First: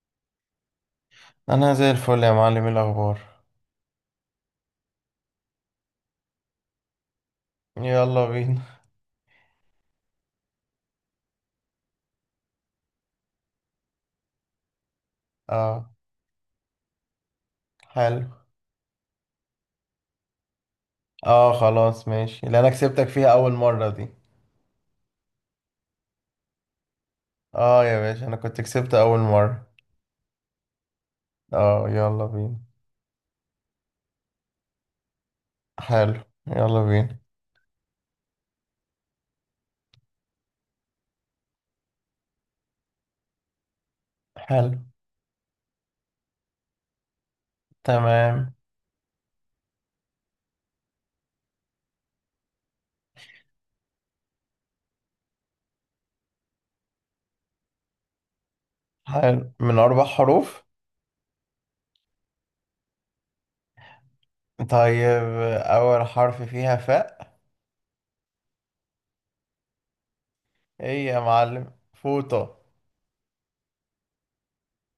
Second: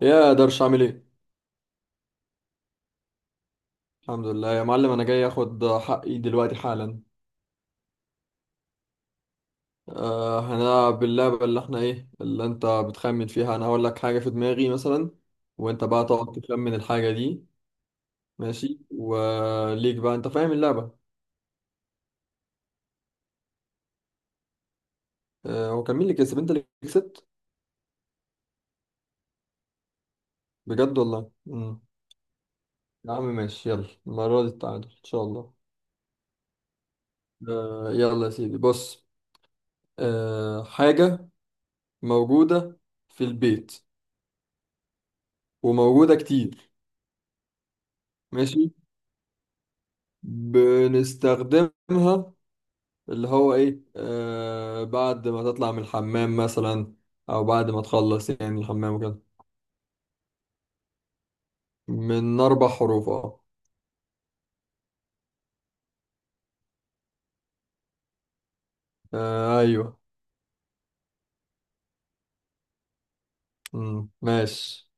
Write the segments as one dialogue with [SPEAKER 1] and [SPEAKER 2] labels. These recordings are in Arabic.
[SPEAKER 1] يا درش، عامل ايه؟
[SPEAKER 2] انا زي الفل يا معلم، إيه الاخبار؟
[SPEAKER 1] الحمد لله يا معلم، انا جاي اخد حقي دلوقتي حالا.
[SPEAKER 2] يلا بينا.
[SPEAKER 1] أه، هنلعب اللعبة اللي احنا ايه اللي انت بتخمن فيها. انا هقول لك حاجة في دماغي مثلا، وانت
[SPEAKER 2] اه.
[SPEAKER 1] بقى تقعد تخمن الحاجة دي.
[SPEAKER 2] حلو.
[SPEAKER 1] ماشي، وليك بقى، انت فاهم اللعبة.
[SPEAKER 2] اه خلاص ماشي، اللي انا كسبتك فيها اول مرة دي.
[SPEAKER 1] أه، هو كان مين اللي كسب؟ انت اللي كسبت؟
[SPEAKER 2] اه يا باشا، انا كنت كسبت اول مرة.
[SPEAKER 1] بجد والله. مم.
[SPEAKER 2] اه يلا بينا.
[SPEAKER 1] يا عم ماشي، يلا المرة دي التعادل ان شاء الله.
[SPEAKER 2] حلو. يلا بينا.
[SPEAKER 1] أه يلا يا سيدي، بص. أه، حاجة موجودة في البيت،
[SPEAKER 2] حلو.
[SPEAKER 1] وموجودة كتير.
[SPEAKER 2] تمام.
[SPEAKER 1] ماشي، بنستخدمها. اللي هو ايه، بعد ما تطلع من الحمام مثلا، او بعد ما تخلص يعني الحمام وكده.
[SPEAKER 2] حلو، من اربع حروف.
[SPEAKER 1] من اربع حروف، اه.
[SPEAKER 2] طيب اول حرف فيها فاء.
[SPEAKER 1] آه، ايوه.
[SPEAKER 2] ايه يا معلم، فوطة.
[SPEAKER 1] مم. ماشي.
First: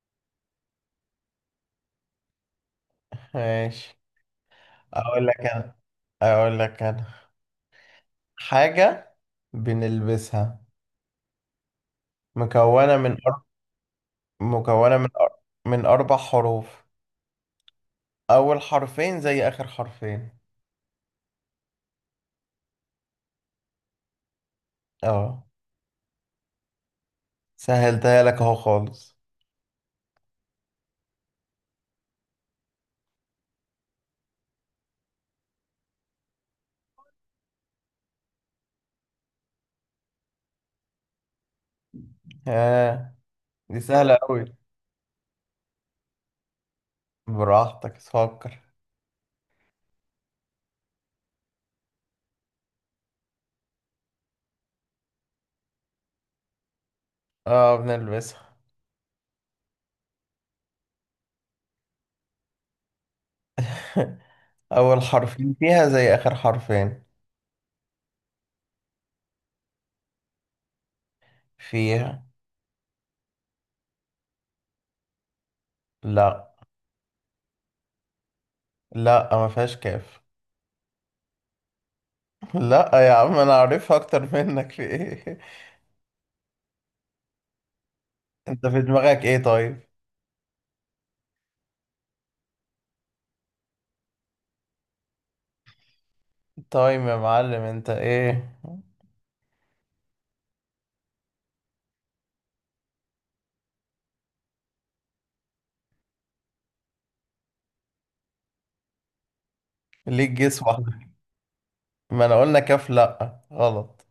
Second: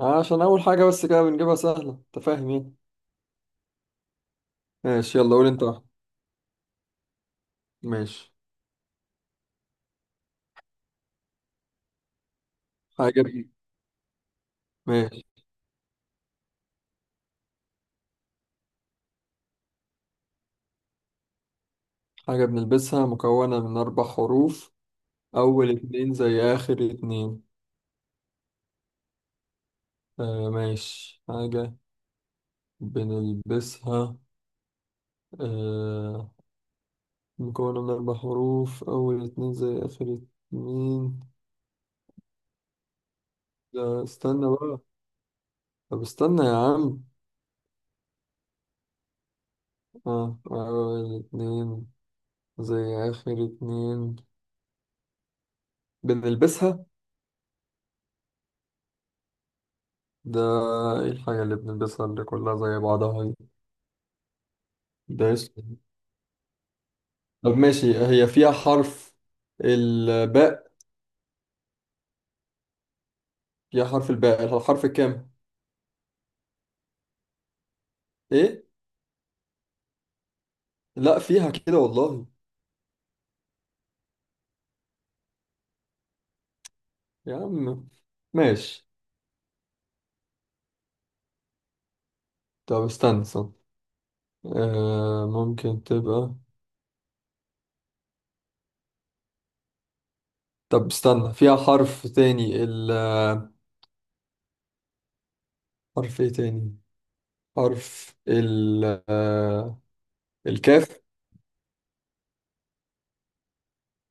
[SPEAKER 1] عشان اول حاجة بس كده بنجيبها سهلة، انت فاهم يعني.
[SPEAKER 2] ماشي.
[SPEAKER 1] ماشي،
[SPEAKER 2] اقول
[SPEAKER 1] يلا
[SPEAKER 2] لك
[SPEAKER 1] قول انت
[SPEAKER 2] انا
[SPEAKER 1] واحدة.
[SPEAKER 2] اقول لك انا
[SPEAKER 1] ماشي.
[SPEAKER 2] حاجة بنلبسها، مكونة من
[SPEAKER 1] حاجة ب-
[SPEAKER 2] مكونة من
[SPEAKER 1] ماشي.
[SPEAKER 2] أر- من أربع حروف، أول حرفين زي آخر حرفين.
[SPEAKER 1] حاجة بنلبسها مكونة من اربع حروف،
[SPEAKER 2] اه
[SPEAKER 1] اول اتنين زي اخر اتنين.
[SPEAKER 2] سهلتها لك أهو خالص.
[SPEAKER 1] آه ماشي. حاجة بنلبسها، آه مكونة من أربع حروف، أول اتنين زي آخر اتنين.
[SPEAKER 2] ها، دي
[SPEAKER 1] لا
[SPEAKER 2] سهلة أوي.
[SPEAKER 1] استنى بقى. طب استنى يا عم.
[SPEAKER 2] براحتك فكر.
[SPEAKER 1] آه، أول اتنين زي آخر اتنين، بنلبسها.
[SPEAKER 2] اه بنلبسها.
[SPEAKER 1] ده إيه الحاجة اللي بنلبسها اللي كلها زي بعضها دي؟
[SPEAKER 2] أول
[SPEAKER 1] ده
[SPEAKER 2] حرفين
[SPEAKER 1] اسم.
[SPEAKER 2] فيها زي آخر حرفين.
[SPEAKER 1] طب ماشي، هي فيها حرف الباء.
[SPEAKER 2] فيها.
[SPEAKER 1] فيها حرف الباء، الحرف الكام؟
[SPEAKER 2] لا.
[SPEAKER 1] إيه؟
[SPEAKER 2] لا ما فيهاش كاف.
[SPEAKER 1] لا، فيها كده والله.
[SPEAKER 2] لا يا عم، أنا عارفها أكتر منك في إيه.
[SPEAKER 1] يا عم
[SPEAKER 2] أنت في
[SPEAKER 1] ماشي.
[SPEAKER 2] دماغك إيه طيب؟
[SPEAKER 1] طب استنى. آه، ممكن تبقى.
[SPEAKER 2] طيب يا معلم أنت إيه؟
[SPEAKER 1] طب استنى، فيها حرف تاني، ال- حرف ايه تاني؟ حرف ال- آه،
[SPEAKER 2] ليك جس
[SPEAKER 1] الكاف.
[SPEAKER 2] واحدة. ما أنا قلنا كاف، لا غلط.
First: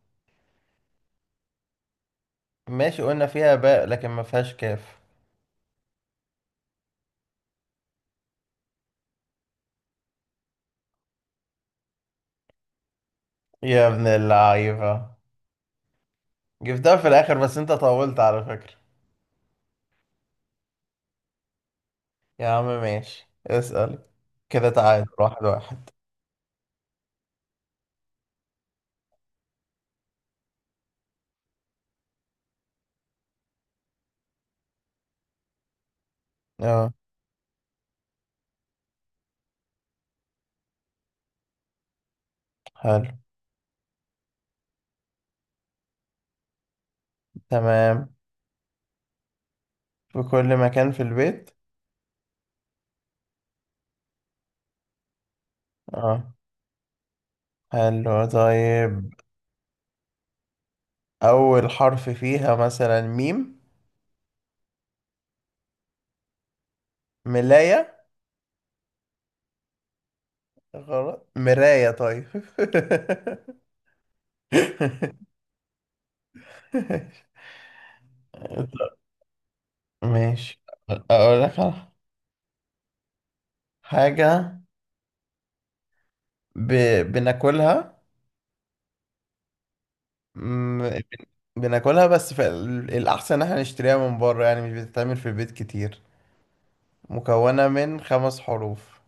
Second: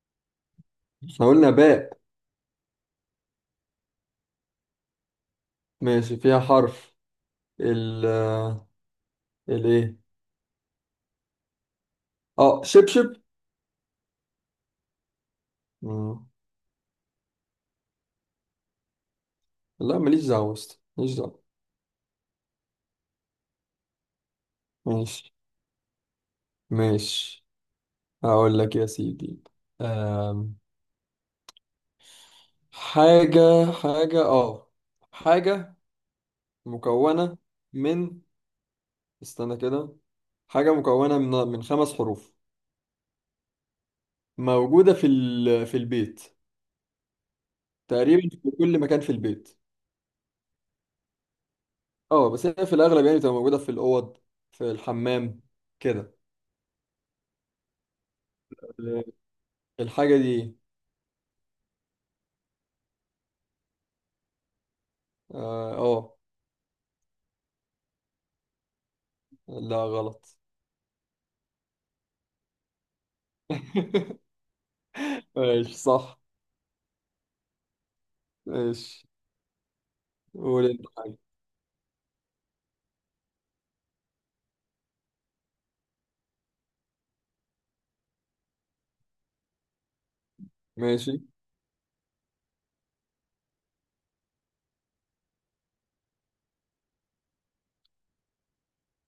[SPEAKER 1] احنا قلنا باء.
[SPEAKER 2] ماشي قلنا فيها باء، لكن ما فيهاش كاف.
[SPEAKER 1] ماشي، فيها حرف ال- الايه؟ اه، شبشب.
[SPEAKER 2] يا ابن اللعيبة.
[SPEAKER 1] مم.
[SPEAKER 2] جبتها في الآخر، بس أنت طولت على فكرة.
[SPEAKER 1] لا ماليش دعوة يا اسطى، ماليش دعوة.
[SPEAKER 2] يا عم ماشي، اسأل. كده تعادل
[SPEAKER 1] ماشي
[SPEAKER 2] واحد واحد.
[SPEAKER 1] ماشي هقول لك يا سيدي. آم، حاجة حاجة اه، حاجة
[SPEAKER 2] اه.
[SPEAKER 1] مكونة من- استنى كده. حاجة مكونة من خمس حروف،
[SPEAKER 2] حلو.
[SPEAKER 1] موجودة في البيت.
[SPEAKER 2] تمام.
[SPEAKER 1] تقريبا في كل مكان في البيت.
[SPEAKER 2] في كل مكان في البيت.
[SPEAKER 1] اه، بس هي في الأغلب يعني بتبقى موجودة في الأوض، في الحمام كده.
[SPEAKER 2] اه. حلو
[SPEAKER 1] آه،
[SPEAKER 2] طيب.
[SPEAKER 1] الحاجة دي.
[SPEAKER 2] أول حرف فيها مثلا ميم.
[SPEAKER 1] اه.
[SPEAKER 2] ملاية.
[SPEAKER 1] لا غلط.
[SPEAKER 2] غلط، مراية طيب.
[SPEAKER 1] ماشي صح. ماشي،
[SPEAKER 2] ماشي.
[SPEAKER 1] قول انت حاجة.
[SPEAKER 2] أقول لك على حاجة ب... بناكلها مم،
[SPEAKER 1] ماشي.
[SPEAKER 2] بن- بناكلها بس الأحسن إن احنا نشتريها من بره، يعني مش بتتعمل في البيت كتير. مكونة من خمس حروف.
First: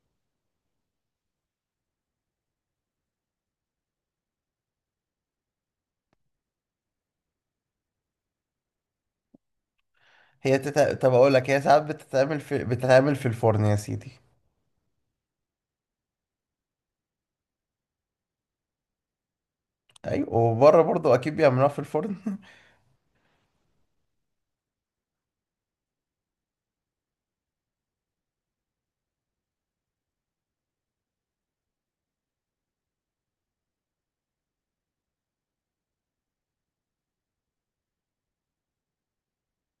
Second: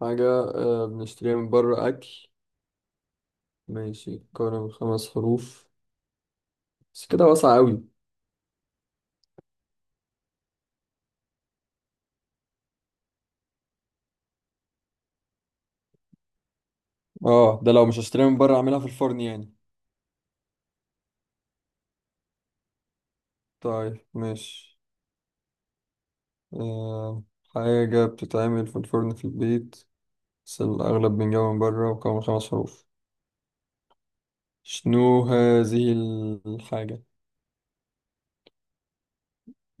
[SPEAKER 1] حاجة بنشتريها من بره، أكل. ماشي، مكونة من خمس حروف. بس كده واسعة أوي.
[SPEAKER 2] طب أقول لك، هي ساعات بتتعمل في الفرن يا سيدي.
[SPEAKER 1] اه، ده لو مش هشتريها من بره أعملها في الفرن يعني.
[SPEAKER 2] أيوة، وبره برضو أكيد بيعملوها في الفرن.
[SPEAKER 1] طيب ماشي. آه، حاجة بتتعمل في الفرن في البيت، بس الأغلب بنجاوب من بره، وكمان من خمس حروف. شنو هذه الحاجة؟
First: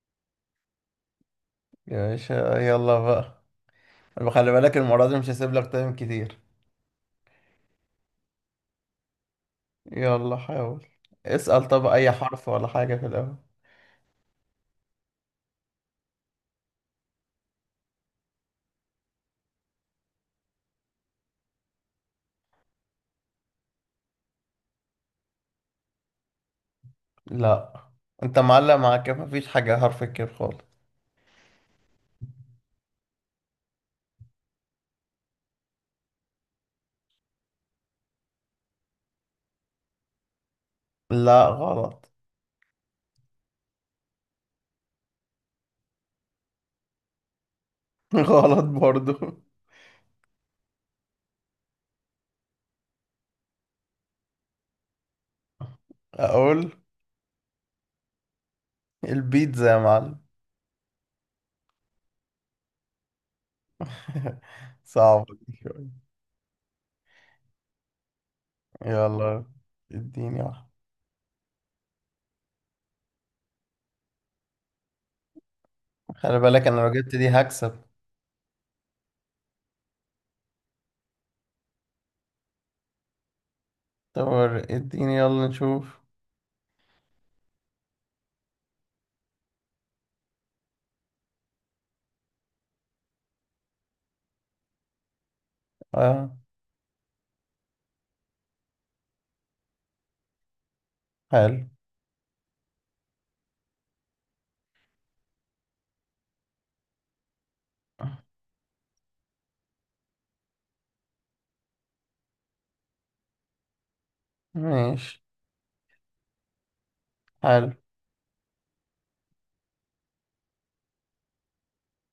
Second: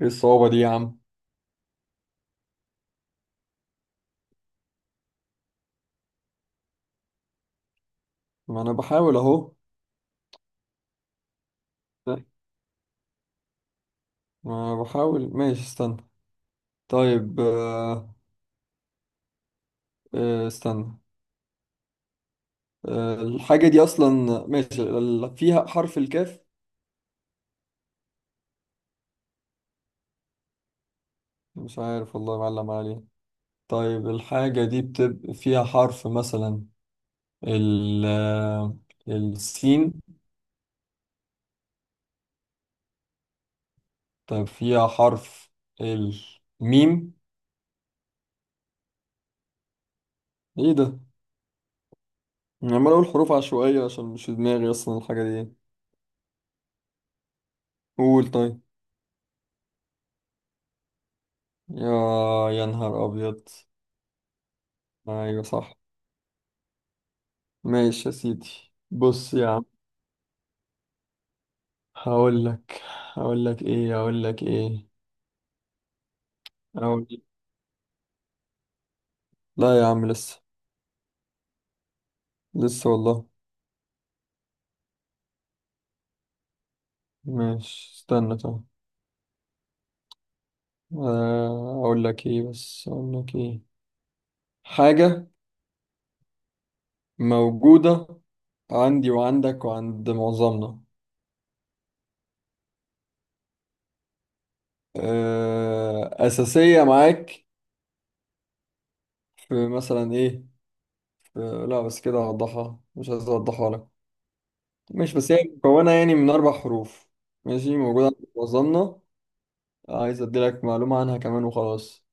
[SPEAKER 1] إيه الصعوبة دي يا عم؟
[SPEAKER 2] يا باشا يلا بقى. طب خلي بالك المرة دي مش هسيب لك تايم كتير.
[SPEAKER 1] ما أنا بحاول أهو.
[SPEAKER 2] يلا حاول. اسأل طب أي حرف ولا حاجة في الأول.
[SPEAKER 1] ما أنا بحاول ماشي استنى. طيب، استنى. آه، الحاجة دي أصلا، ماشي، فيها حرف الكاف؟
[SPEAKER 2] لا. أنت معلق، معاك مفيش حاجة حرف الكاف خالص.
[SPEAKER 1] مش عارف والله، معلم عليه. طيب، الحاجة دي بتبقى فيها حرف مثلا ال- السين؟
[SPEAKER 2] لا غلط.
[SPEAKER 1] طيب فيها حرف الميم؟
[SPEAKER 2] غلط برضو.
[SPEAKER 1] إيه ده؟ انا عمال اقول حروف عشوائية عشان مش في دماغي اصلا الحاجة دي.
[SPEAKER 2] أقول.
[SPEAKER 1] قول طيب.
[SPEAKER 2] البيتزا يا معلم.
[SPEAKER 1] يا يا نهار ابيض.
[SPEAKER 2] صعب
[SPEAKER 1] ايوه صح.
[SPEAKER 2] شوية.
[SPEAKER 1] ماشي يا سيدي، بص
[SPEAKER 2] يلا.
[SPEAKER 1] يا عم.
[SPEAKER 2] اديني واحدة.
[SPEAKER 1] هقول لك. هقول لك ايه.
[SPEAKER 2] خلي بالك انا لو
[SPEAKER 1] هقول
[SPEAKER 2] جبت
[SPEAKER 1] لك.
[SPEAKER 2] دي هكسب.
[SPEAKER 1] لا يا عم لسه، والله.
[SPEAKER 2] طب اديني يلا نشوف.
[SPEAKER 1] ماشي استنى. طيب، اقول لك ايه؟ حاجة
[SPEAKER 2] اه.
[SPEAKER 1] موجودة عندي وعندك وعند معظمنا.
[SPEAKER 2] حلو.
[SPEAKER 1] أساسية معاك في مثلا إيه. لا بس كده هوضحها، مش عايز اوضحها لك. ماشي،
[SPEAKER 2] ماشي.
[SPEAKER 1] بس هي مكونة يعني من اربع حروف.
[SPEAKER 2] حلو.
[SPEAKER 1] ماشي، موجودة عند وظنة. عايز ادي لك معلومة عنها كمان وخلاص.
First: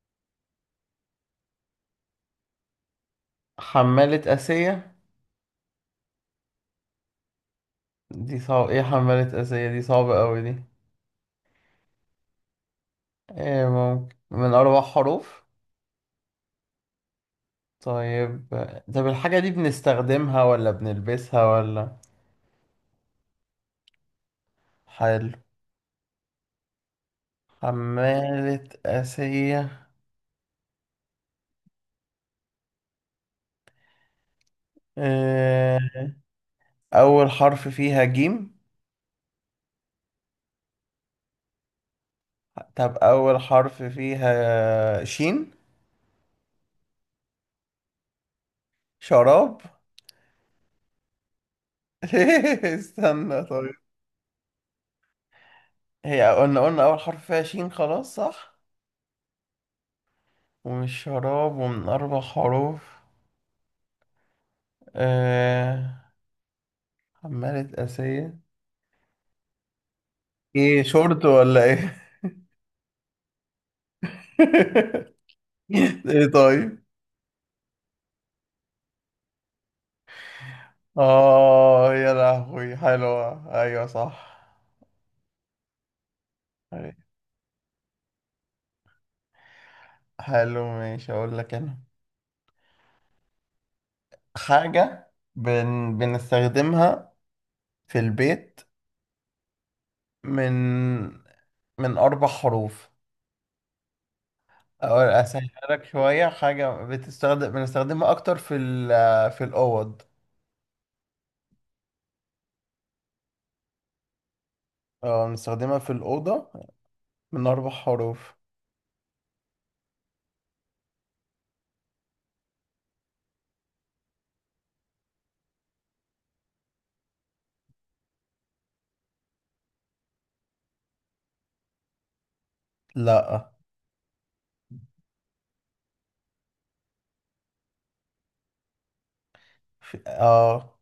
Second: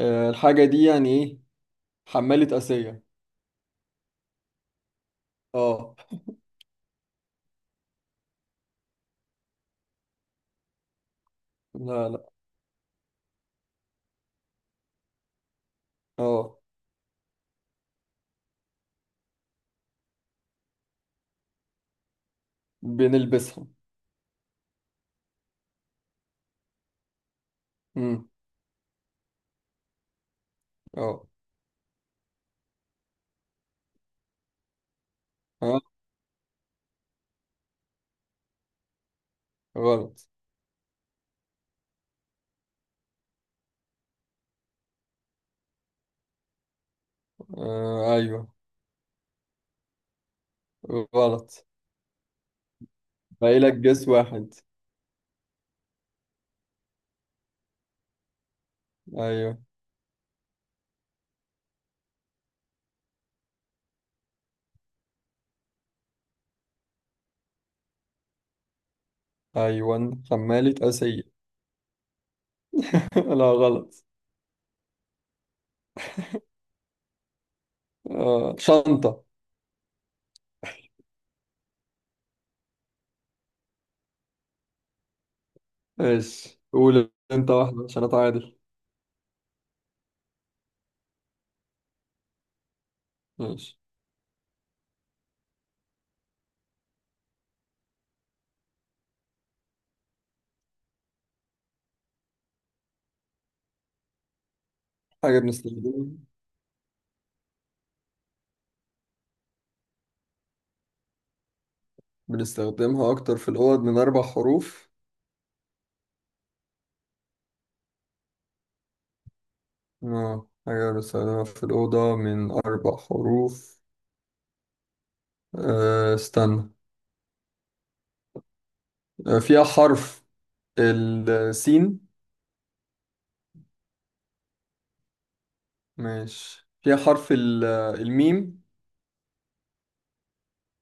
[SPEAKER 1] آه، الحاجة دي يعني ايه. حمالة آسية.
[SPEAKER 2] حمالة آسية؟
[SPEAKER 1] اه.
[SPEAKER 2] دي صعب، ايه حمالة آسية دي؟ صعبة قوي دي.
[SPEAKER 1] لا.
[SPEAKER 2] ايه ممكن، من أربع حروف.
[SPEAKER 1] اه،
[SPEAKER 2] طيب. طب الحاجة دي بنستخدمها ولا بنلبسها ولا؟
[SPEAKER 1] بنلبسها.
[SPEAKER 2] حلو.
[SPEAKER 1] امم.
[SPEAKER 2] حمالة آسية.
[SPEAKER 1] اه.
[SPEAKER 2] إيه.
[SPEAKER 1] اه
[SPEAKER 2] أول حرف فيها جيم.
[SPEAKER 1] غلط.
[SPEAKER 2] طب أول حرف فيها شين.
[SPEAKER 1] آه ايوه.
[SPEAKER 2] شراب.
[SPEAKER 1] غلط.
[SPEAKER 2] استنى
[SPEAKER 1] باقي لك
[SPEAKER 2] طيب.
[SPEAKER 1] جس واحد.
[SPEAKER 2] هي قلنا أول حرف فيها شين خلاص صح.
[SPEAKER 1] ايوه،
[SPEAKER 2] ومش شراب، ومن أربع حروف. آه... عمالة أسية.
[SPEAKER 1] ايوه حمالة
[SPEAKER 2] إيه،
[SPEAKER 1] آسية.
[SPEAKER 2] شورت ولا إيه؟
[SPEAKER 1] لا غلط.
[SPEAKER 2] إيه طيب.
[SPEAKER 1] آه، شنطة.
[SPEAKER 2] آه يا لهوي، حلوة أيوة صح.
[SPEAKER 1] ايش، قول انت واحدة عشان اتعادل.
[SPEAKER 2] حلو ماشي، أقول لك أنا.
[SPEAKER 1] ماشي.
[SPEAKER 2] حاجة بنستخدمها في البيت، من من أربع حروف. أو
[SPEAKER 1] حاجة
[SPEAKER 2] أسهلها لك شوية، حاجة بنستخدمها أكتر في الأوض.
[SPEAKER 1] بنستخدمها أكتر في الأوض، من أربع حروف.
[SPEAKER 2] اه بنستخدمها في الأوضة، من أربع حروف.
[SPEAKER 1] آه، حاجة بنستخدمها في الأوضة من أربع حروف. آه استنى. آه، فيها حرف السين؟
[SPEAKER 2] لأ.
[SPEAKER 1] ماشي، فيها حرف الميم؟
[SPEAKER 2] اه.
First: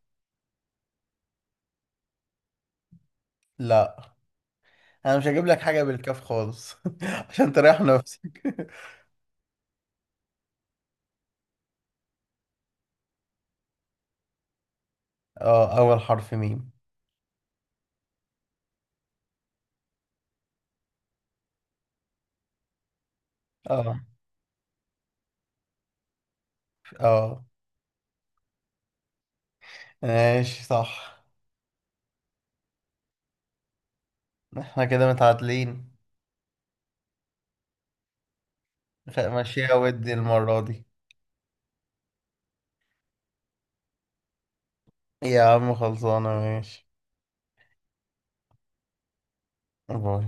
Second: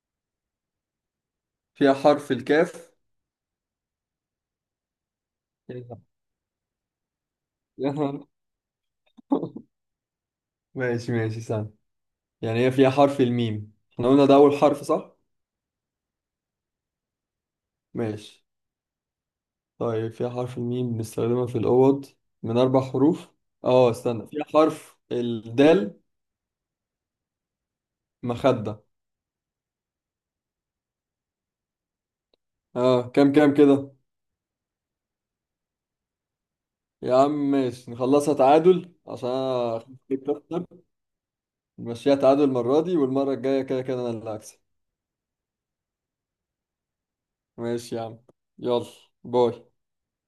[SPEAKER 1] فيها حرف الكاف؟
[SPEAKER 2] لأ. أنا مش هجيب لك حاجة
[SPEAKER 1] يا
[SPEAKER 2] بالكاف خالص. عشان تريح
[SPEAKER 1] نهار.
[SPEAKER 2] نفسك.
[SPEAKER 1] ماشي استنى. يعني هي فيها حرف الميم، احنا قلنا ده أول حرف صح؟
[SPEAKER 2] اه أول حرف ميم.
[SPEAKER 1] ماشي. طيب، في حرف الميم، بنستخدمها في الأوض من أربع حروف. اه
[SPEAKER 2] اه.
[SPEAKER 1] استنى، في حرف الدال.
[SPEAKER 2] اه.
[SPEAKER 1] مخدة.
[SPEAKER 2] ماشي صح.
[SPEAKER 1] اه. كام كده.
[SPEAKER 2] احنا كده متعادلين.
[SPEAKER 1] يا عم ماشي، نخلصها تعادل عشان
[SPEAKER 2] ماشية
[SPEAKER 1] أنا أخاف
[SPEAKER 2] ودي
[SPEAKER 1] إنك
[SPEAKER 2] المرة
[SPEAKER 1] تخسر.
[SPEAKER 2] دي.
[SPEAKER 1] نمشيها تعادل المرة دي، والمرة الجاية كده كده أنا اللي هكسب.
[SPEAKER 2] يا عم خلصانة ماشي.
[SPEAKER 1] ماشي يا عم. يلا. باي.
[SPEAKER 2] باي.